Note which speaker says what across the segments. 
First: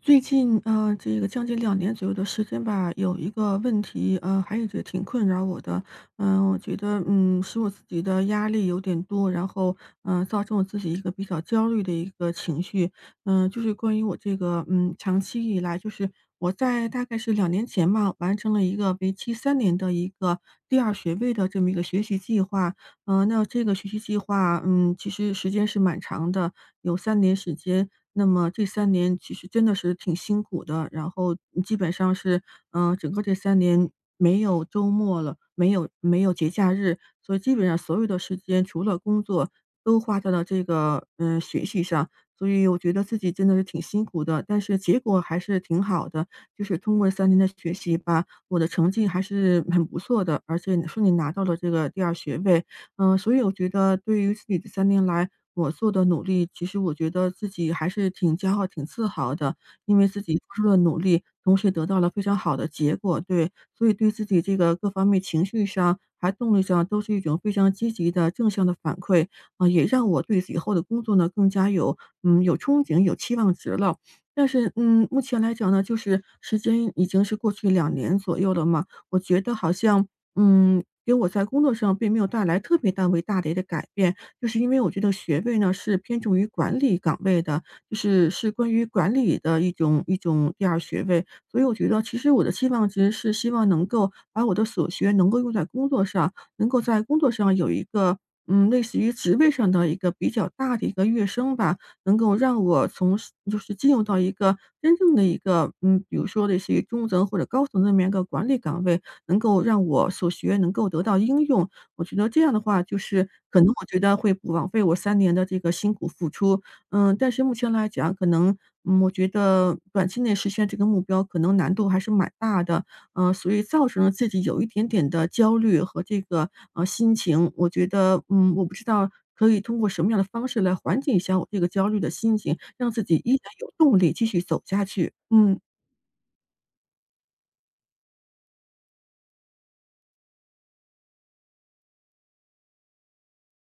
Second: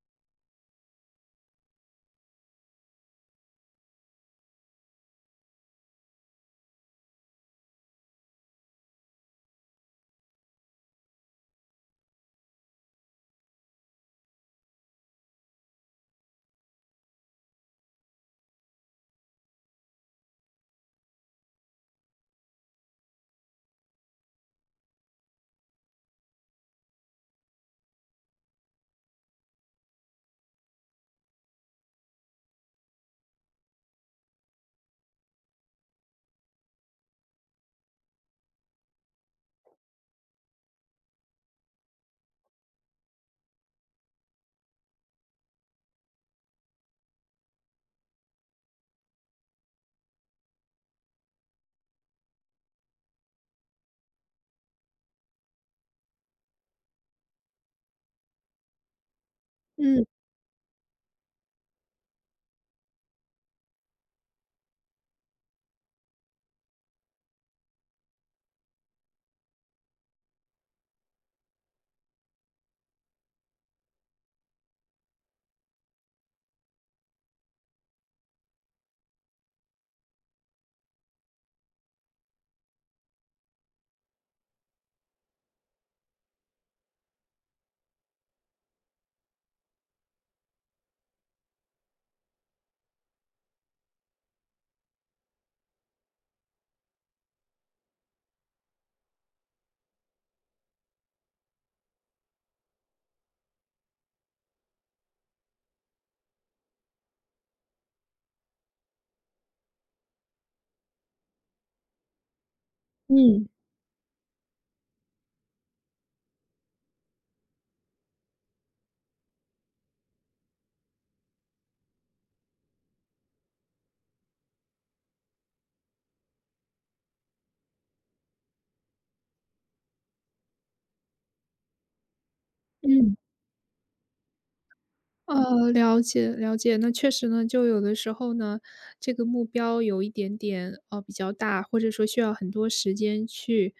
Speaker 1: 最近，这个将近2年左右的时间吧，有一个问题，还有直挺困扰我的。我觉得，使我自己的压力有点多，然后，造成我自己一个比较焦虑的一个情绪。就是关于我这个，长期以来，就是我在大概是2年前吧，完成了一个为期三年的一个第二学位的这么一个学习计划。那这个学习计划，其实时间是蛮长的，有3年时间。那么这三年其实真的是挺辛苦的，然后基本上是，整个这三年没有周末了，没有节假日，所以基本上所有的时间除了工作都花在了这个，学习上。所以我觉得自己真的是挺辛苦的，但是结果还是挺好的，就是通过三年的学习吧，我的成绩还是很不错的，而且说你拿到了这个第二学位。所以我觉得对于自己的三年来我做的努力，其实我觉得自己还是挺骄傲、挺自豪的，因
Speaker 2: 嗯
Speaker 1: 为自己付出了努力，同时得到了非常好的结果，对。所以对自己这个各方面情绪上，还动力上都是一种非常积极的正向的反馈，啊，也让我对以后的工作呢，更加有憧憬、有期望值了。但是，目前来讲呢，就是时间已经是过去两年左右了嘛，我觉得好像给我在工作上并没有带来特别大为大的一个改变，就是因为我觉得学位呢是偏重于管理岗位的，就是关于管理的一种第二学位，所以我觉得其实我的期望值是希望能够把我的所学能够用在工作上，能够在工作上有一个类似于职位上的一个比较大的一个跃升吧，能够让我从就是进入到一个真正的一个比如说类似于中层或者高层那么样一个管理岗位，能够让我所学能够得到应用。我觉得这样的话，就是
Speaker 2: 嗯
Speaker 1: 可能我觉得会不枉费我三年的这个辛苦付出。但是目前来讲，可能，我觉得短期内实现这个目标可能难度还是蛮大的，所以造成了自己有一点点的焦虑和这个，心情。我觉得，我不知道可以通过什么样的方式来缓解一下我这个焦虑的心情，让自
Speaker 2: 嗯，
Speaker 1: 己依然有动力继续走下去。嗯，
Speaker 2: 了解了解。那确实呢，就有的时候呢，这个目标有一点点比较大，或者说需要很多时间去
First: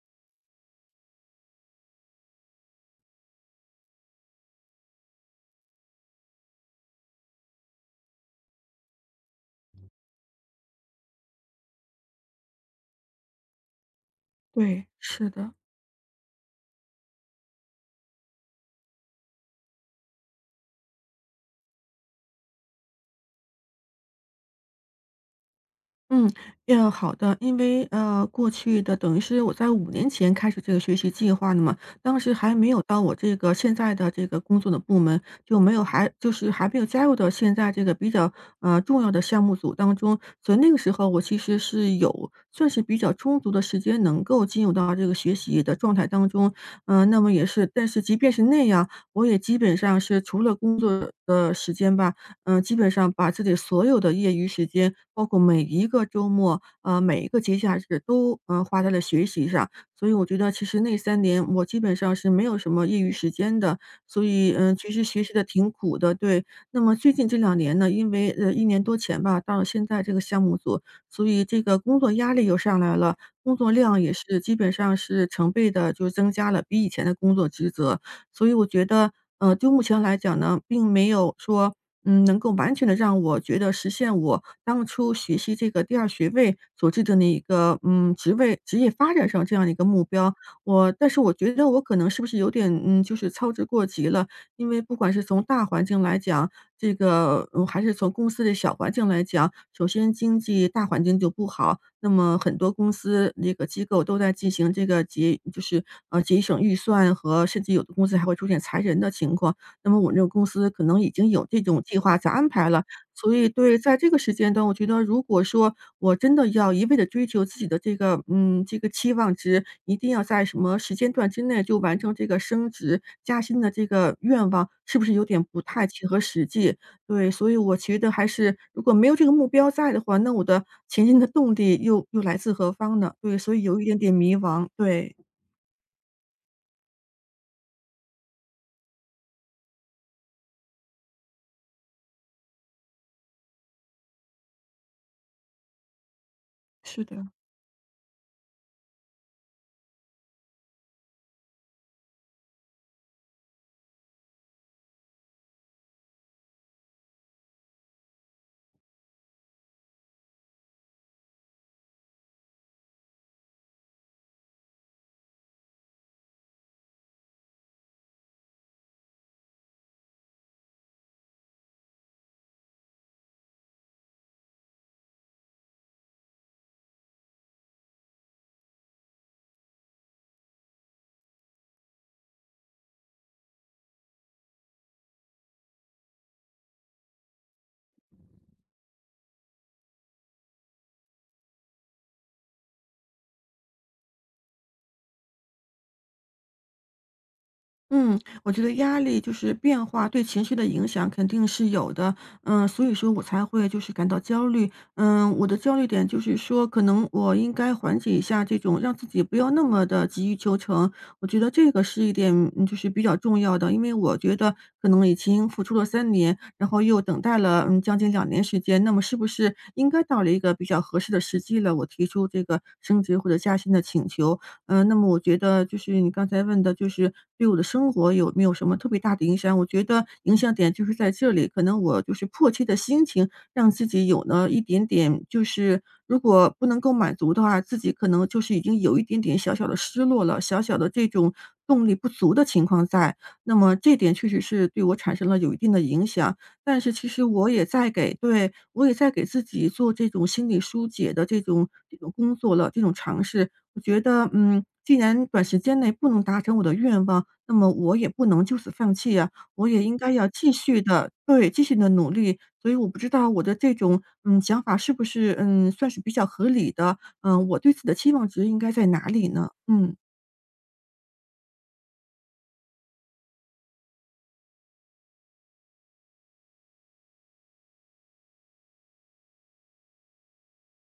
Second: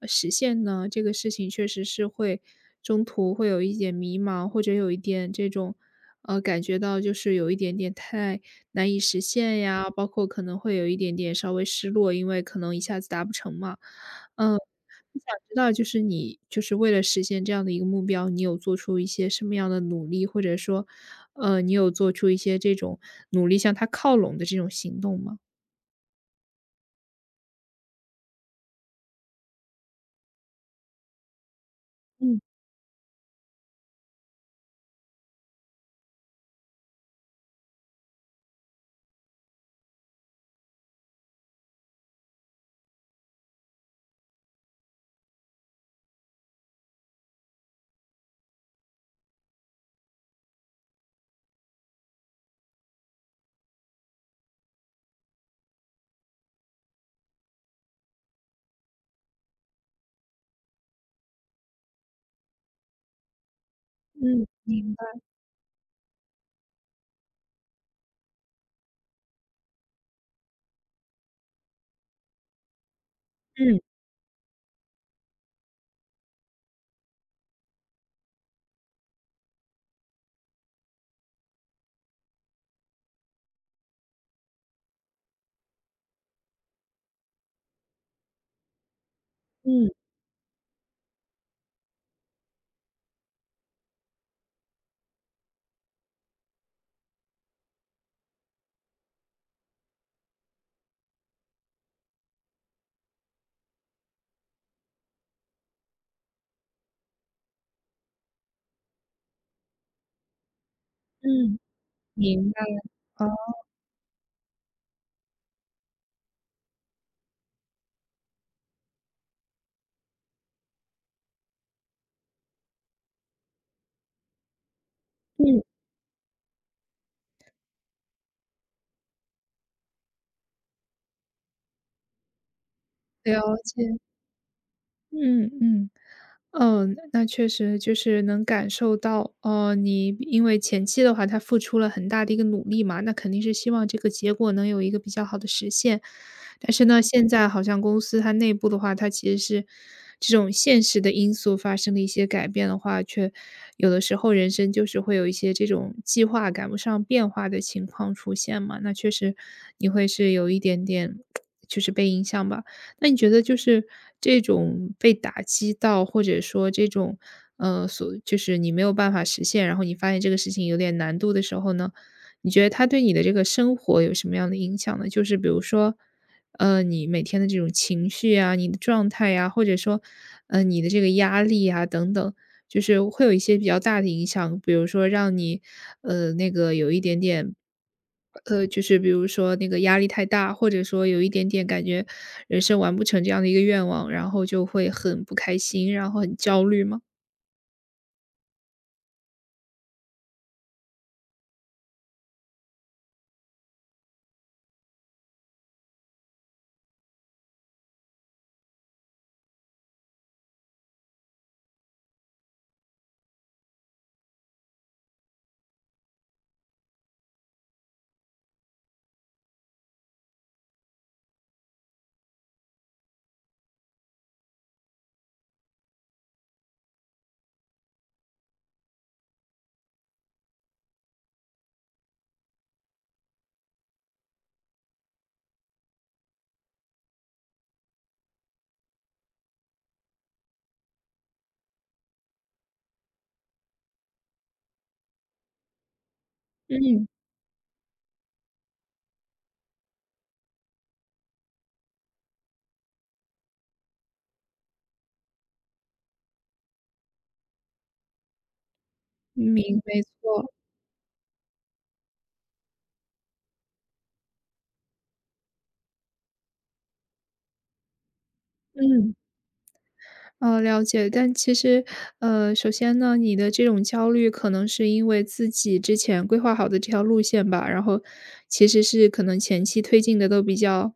Speaker 2: 实现呢，这个事情确实是会中途会有一点迷茫，或者有一点这种感觉到就是有一点点太难以实现呀，包括可能会有一点点稍微失落，因为可能一下子达不成嘛。嗯，
Speaker 1: 对，
Speaker 2: 我
Speaker 1: 是
Speaker 2: 想知
Speaker 1: 的。
Speaker 2: 道，就是你就是为了实现这样的一个目标，你有做出一些什么样的努力，或者说你有做出一些这种努力向他靠拢的这种行动吗？
Speaker 1: 嗯，要好的。因为，过去的等于是我在5年前开始这个学习计划的嘛，当时
Speaker 2: 嗯
Speaker 1: 还没有到我这个现在的这个工作的部门，就还没有加入到现在这个比较，重要的项目组当中。所以那个时候我其实是有算是比较充足的时间能够进入到这个学习的状态当中。那么但是即便是那样，我也基本上是除了工作的时间吧，基本上把自己所有的业余时间，包括每一个周末，每一个节假日都花在了学习上。所以我觉得其实那三年我基本上是没有什么业余时间的，所
Speaker 2: 嗯，
Speaker 1: 以，其
Speaker 2: 明
Speaker 1: 实
Speaker 2: 白。
Speaker 1: 学习的挺苦的，对。那么最近这两年呢，因为，1年多前吧，到了现在这个项目组，所以这个工作压力又上来了，工作
Speaker 2: 嗯，
Speaker 1: 量也是基本上是成倍的就增加了，比以前的工作职责。所以我觉得，就目前来讲呢，并没有说能够完全的让我觉得实现我当初学习这个第二学位所制定的一个，职位职业发展上这样的一个
Speaker 2: 嗯
Speaker 1: 目标。但是我觉得我可能是不是有点，就是操之过急了。因为不管是从大环境来讲，这个还是从公司的小环境来讲，首先经济大环境就不好，那么很多公司那个机构都在进行这个节就是，呃，节省预算和甚至有的公司还会出现裁人的情况。那么我们这个公司可能已经有
Speaker 2: 嗯，
Speaker 1: 这种计划在安
Speaker 2: 明白，
Speaker 1: 排了，所以
Speaker 2: 哦。
Speaker 1: 对，在这个时间段，我觉得如果说我真的要一味的追求自己的这个期望值，一定要在什么时间段之内就完成这个升职加薪的这个愿望，是不是有点不
Speaker 2: 嗯，
Speaker 1: 太切合实际？对，所以我觉得还是如果没有这个目标在的话，那我的前进的动力又来自何方呢？对，
Speaker 2: 了
Speaker 1: 所以有
Speaker 2: 解。
Speaker 1: 一点点迷茫，对，
Speaker 2: 嗯嗯。嗯，那确实就是能感受到，哦，你因为前期的话，他付出了很大的一个努力嘛，那肯定是希望这个结果能有一个比较好的实现。但是呢，
Speaker 1: 是的。
Speaker 2: 现在好像公司它内部的话，它其实是这种现实的因素发生了一些改变的话，却有的时候人生就是会有一些这种计划赶不上变化的情况出现嘛，那确实你会是有一点点 就是被影响吧。那你觉得就是这种被打击到，或者说这种，所就是你没有办法实现，然后你发现这个事情有点难度的时候呢，你觉得它对你的这个生活有什么样的影响呢？就是比如说，你每天的这种情绪啊，你的状态呀、或者说，你的这个压力啊等等，就是会有一些比较大的影响，比如说让你，那个有一点点就是比如说那个压力太大，或者说有一点点感觉人生完不成这样的一个愿望，然后就会很不开心，然后很焦虑吗？
Speaker 1: 嗯，我觉得压力就是变化对情绪的影响肯定是有的，所以说我才会就是感到焦虑。我的焦虑点就是说，可能我应该缓解一下这种让自己不要那么的急于求成，我觉得这个是一点，就是比较重要的。因为我觉得可能已经付出了三年，然后又等待了，将近2年时间，那么是不是应该到了一个比较合适的时机了，我提出这个升职或者加薪的请求。那么我觉得就是你刚才问的，就是对我的生活有没有什么特别大的影响？我觉得影响点就是在这里，可能我就是迫切的心情，让自己有了一点点，就是如果不能够满足的话，自己可能就是已经有一点点小小的失落了，小小的这种动力不足的情况在。那么这点确实是对我产生了有一定的影响。但是
Speaker 2: 嗯，
Speaker 1: 其实我也在给对，我也在给自己做这种心理疏解的这种工作了，这种尝试。我觉得，既然短时间内不能达成我的愿望，那么我也不能就此放弃呀，我
Speaker 2: 明
Speaker 1: 也应
Speaker 2: 没
Speaker 1: 该要
Speaker 2: 错，
Speaker 1: 继续的努力。所以我不知道我的这种，想法是不是，算是比较合理的，我对自己的期望值应该在哪
Speaker 2: 嗯，
Speaker 1: 里呢？嗯。
Speaker 2: 了解。但其实，首先呢，你的这种焦虑可能是因为自己之前规划好的这条路线吧，然后其实是可能前期推进的都比较，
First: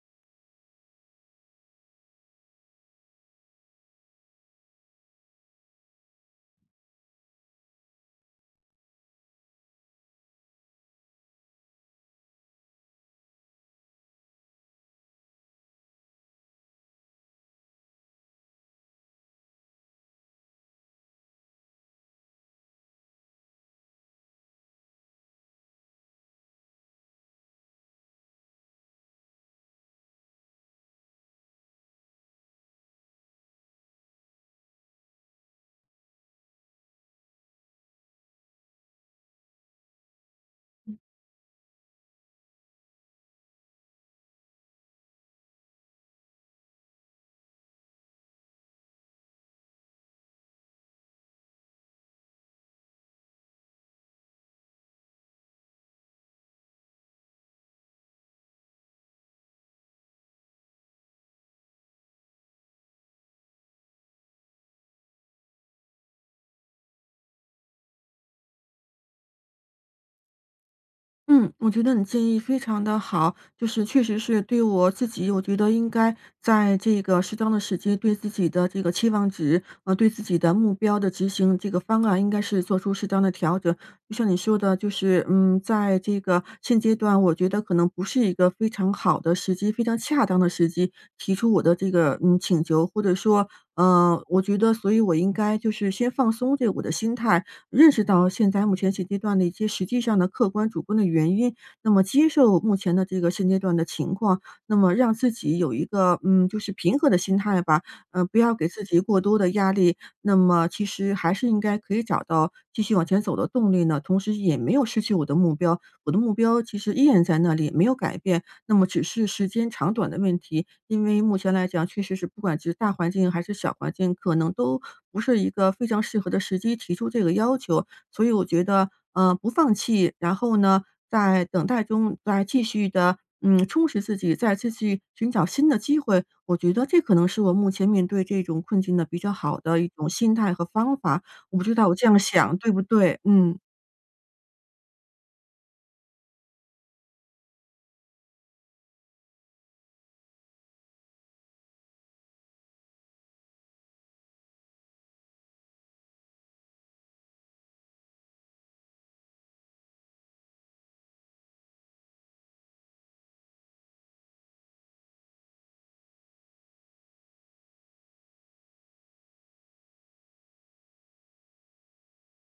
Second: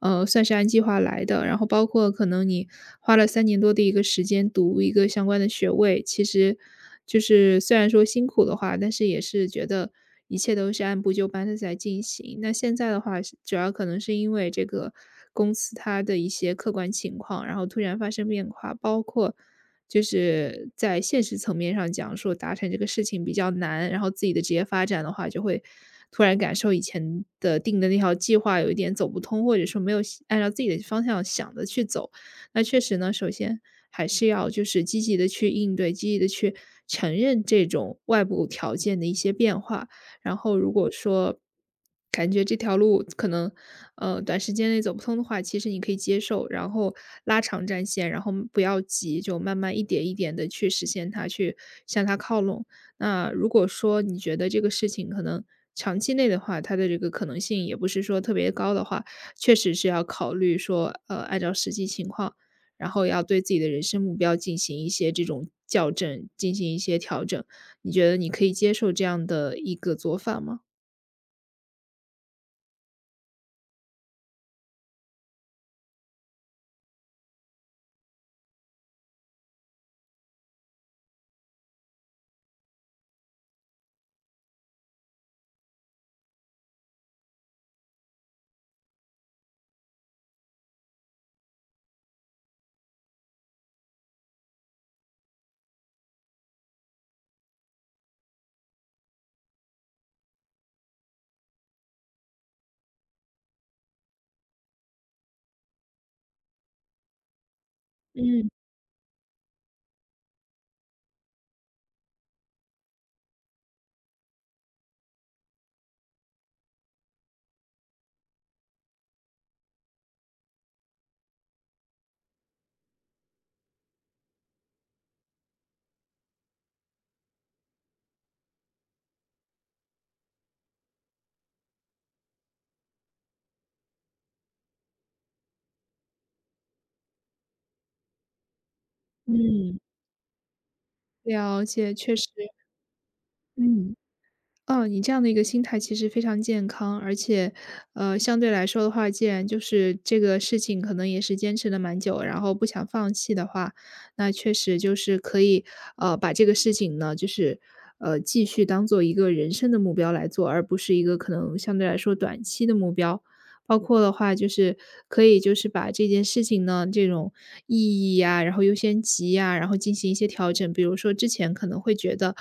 Speaker 2: 算是按计划来的。然后包括可能你花了三年多的一个时间读一个相关的学位，其实。就是虽然说辛苦的话，但是也是觉得一切都是按部就班的在进行。那现在的话是主要可能是因为这个公司它的一些客观情况，然后突然发生变化，包括就是在现实层面上讲，说达成这个事情比较难，然后自己的职业发展的话，就会突然感受以前的定的那条计划有一点走不通，或者说没有按照自己的方向想的去走。那确实呢，首先还是要就是积极的去应对，积极的去承认这种外部条件的一些变化。然后如果说感觉这条路可能，短时间内走不通的话，其实你可以接受，然后拉长战线，然后不要急，就慢慢一点一点的去实现它，去向它靠拢。那如果说你觉得这个事情可能长期内的话，它的这个可能性也不是说特别高的话，确实是要考虑说，按照实际情况然后要对自己的人生目标进行一些这种校正，进行一些调整。你觉得你可以接受这样的一个做法吗？
Speaker 1: 嗯，我觉得你建议非常的好，就是确实是对我自己，我觉得应该在这个适当的时机对自己的这个期望值，对自己的目标的执行这个方案应该是做出适当的调整。就像你说的，就是，在这个现阶段，我觉得可能不是一个非常好的时机，非常恰当的时机提出我的这个，请求，或者说，我觉得所以我应该就是先放松这个我的心态，认识到现在目前现阶段的一些实际上的客观主观的原因，那么接受目前的这个现阶段的情况，那么让自己有一个，就是平和的心态吧，不
Speaker 2: 嗯
Speaker 1: 要给自己过多的压力。那么其实还是应该可以找到继续往前走的动力呢，同时也没有失去我的目标，我的目标其实依然在那里，没有改变，那么只是时间长短的问题。因为目前来讲，确实是不管是大环境还是小环境，可能都不是一个非常适合的时机提出这个要求。所以我觉得，不放弃，然后呢，在等待中再继续的，充实自己，再继续寻找新的机会，我觉得这可能是我目前面对这种困境的比较好
Speaker 2: 嗯。
Speaker 1: 的一种心态和方法。我
Speaker 2: 了
Speaker 1: 不知道
Speaker 2: 解，
Speaker 1: 我这
Speaker 2: 确
Speaker 1: 样
Speaker 2: 实，
Speaker 1: 想对不对？嗯，
Speaker 2: 嗯，哦，你这样的一个心态其实非常健康，而且，相对来说的话，既然就是这个事情可能也是坚持了蛮久，然后不想放弃的话，那确实就是可以，把这个事情呢，就是，继续当做一个人生的目标来做，而不是一个可能相对来说短期的目标。包括的话就是可以就是把这件事情呢，这种意义呀，然后优先级呀，然后进行一些调整。比如说之前可能会觉得，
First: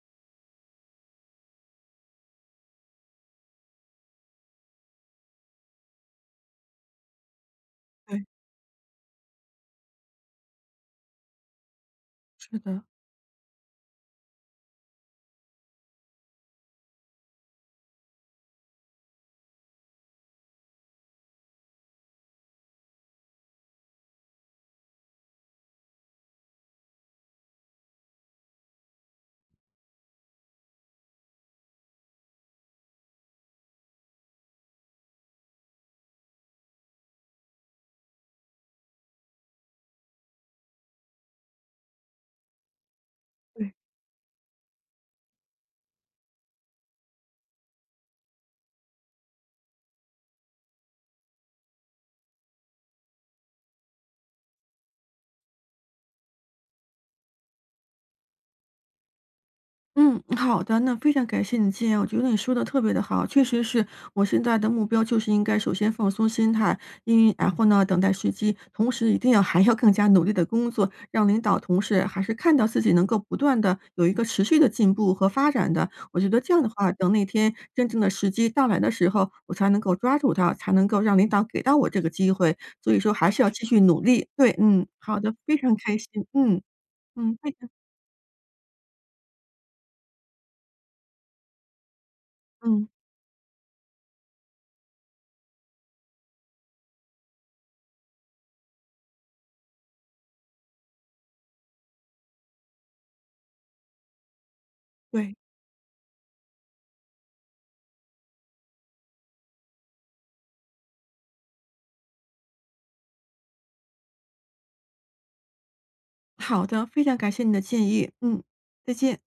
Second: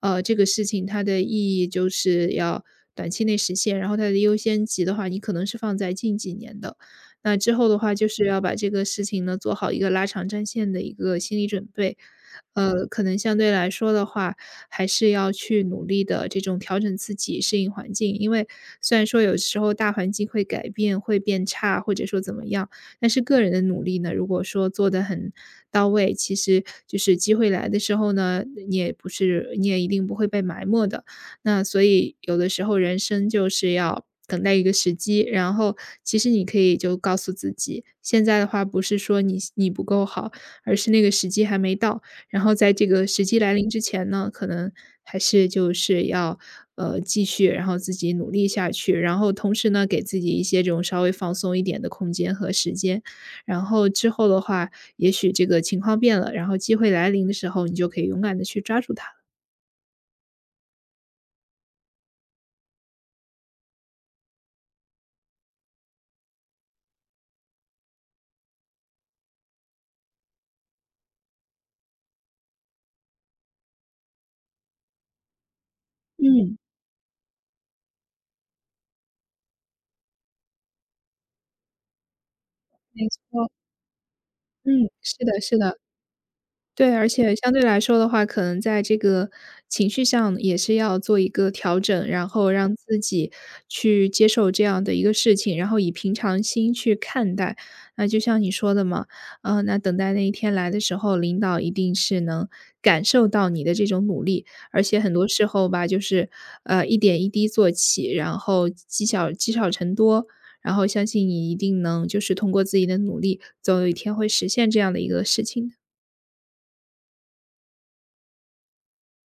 Speaker 2: 这个事情它的意义就是要短期内实现，然后它的优先级的话，你可能是放在近几年的。那之后的话，就
Speaker 1: 对，
Speaker 2: 是要把这个事情呢，做好一个拉长战线的一个心理准备。
Speaker 1: 是的。
Speaker 2: 可能相对来说的话，还是要去努力的，这种调整自己，适应环境。因为虽然说有时候大环境会改变，会变差，或者说怎么样，但是个人的努力呢，如果说做得很到位，其实就是机会来的时候呢，你一定不会被埋没的。那所以有的时候人生就是要等待一个时机，然后其实你可以就告诉自己，现在的话不是说你不够好，而是那个时机还没到。然后在这个时机来临
Speaker 1: 对。
Speaker 2: 之前呢，可能还是就是要，继续，然后自己努力下去，然后同时呢，给自己一些这种稍微放松一点的空间和时间。然后之后的话，也许这个情况变了，然后机会来临的时候，你就可以勇敢的去抓住它了。
Speaker 1: 嗯，好的，那非常感谢你的建议啊，我觉得你说的特别的好，确实是我现在的目标就是应该首先放松心态，然后呢等待时机，同时一定要还要更加努力的工作，让领导同事还是看到自己能够不断的有一个持续的进步和发展的。我觉得这
Speaker 2: 嗯，
Speaker 1: 样的话，等那天真正的时机到来的时候，我才能够抓住它，才能够让领导给到我这个机会。所以
Speaker 2: 没
Speaker 1: 说还是
Speaker 2: 错，
Speaker 1: 要继续努力。对，嗯，
Speaker 2: 嗯，是
Speaker 1: 好的，
Speaker 2: 的是
Speaker 1: 非常
Speaker 2: 的。
Speaker 1: 开心，嗯
Speaker 2: 对，而且
Speaker 1: 嗯，非
Speaker 2: 相对
Speaker 1: 常
Speaker 2: 来说的话，可能在这个情绪上也是要做一个调整，然后让
Speaker 1: 嗯，
Speaker 2: 自己去接受这样的一个事情，然后以平常心去看待。那就像你说的嘛，那等待那一天来的时候，领导一定是能感受到你的这种努力，而且很多
Speaker 1: 对。
Speaker 2: 时候吧，就是一点一滴做起，然后积小积少成多。然后相信你一定能，就是通过自己的努力，总有一天会实现这样的一个事情的。
Speaker 1: 好的，非常感谢你的建议，嗯，再见。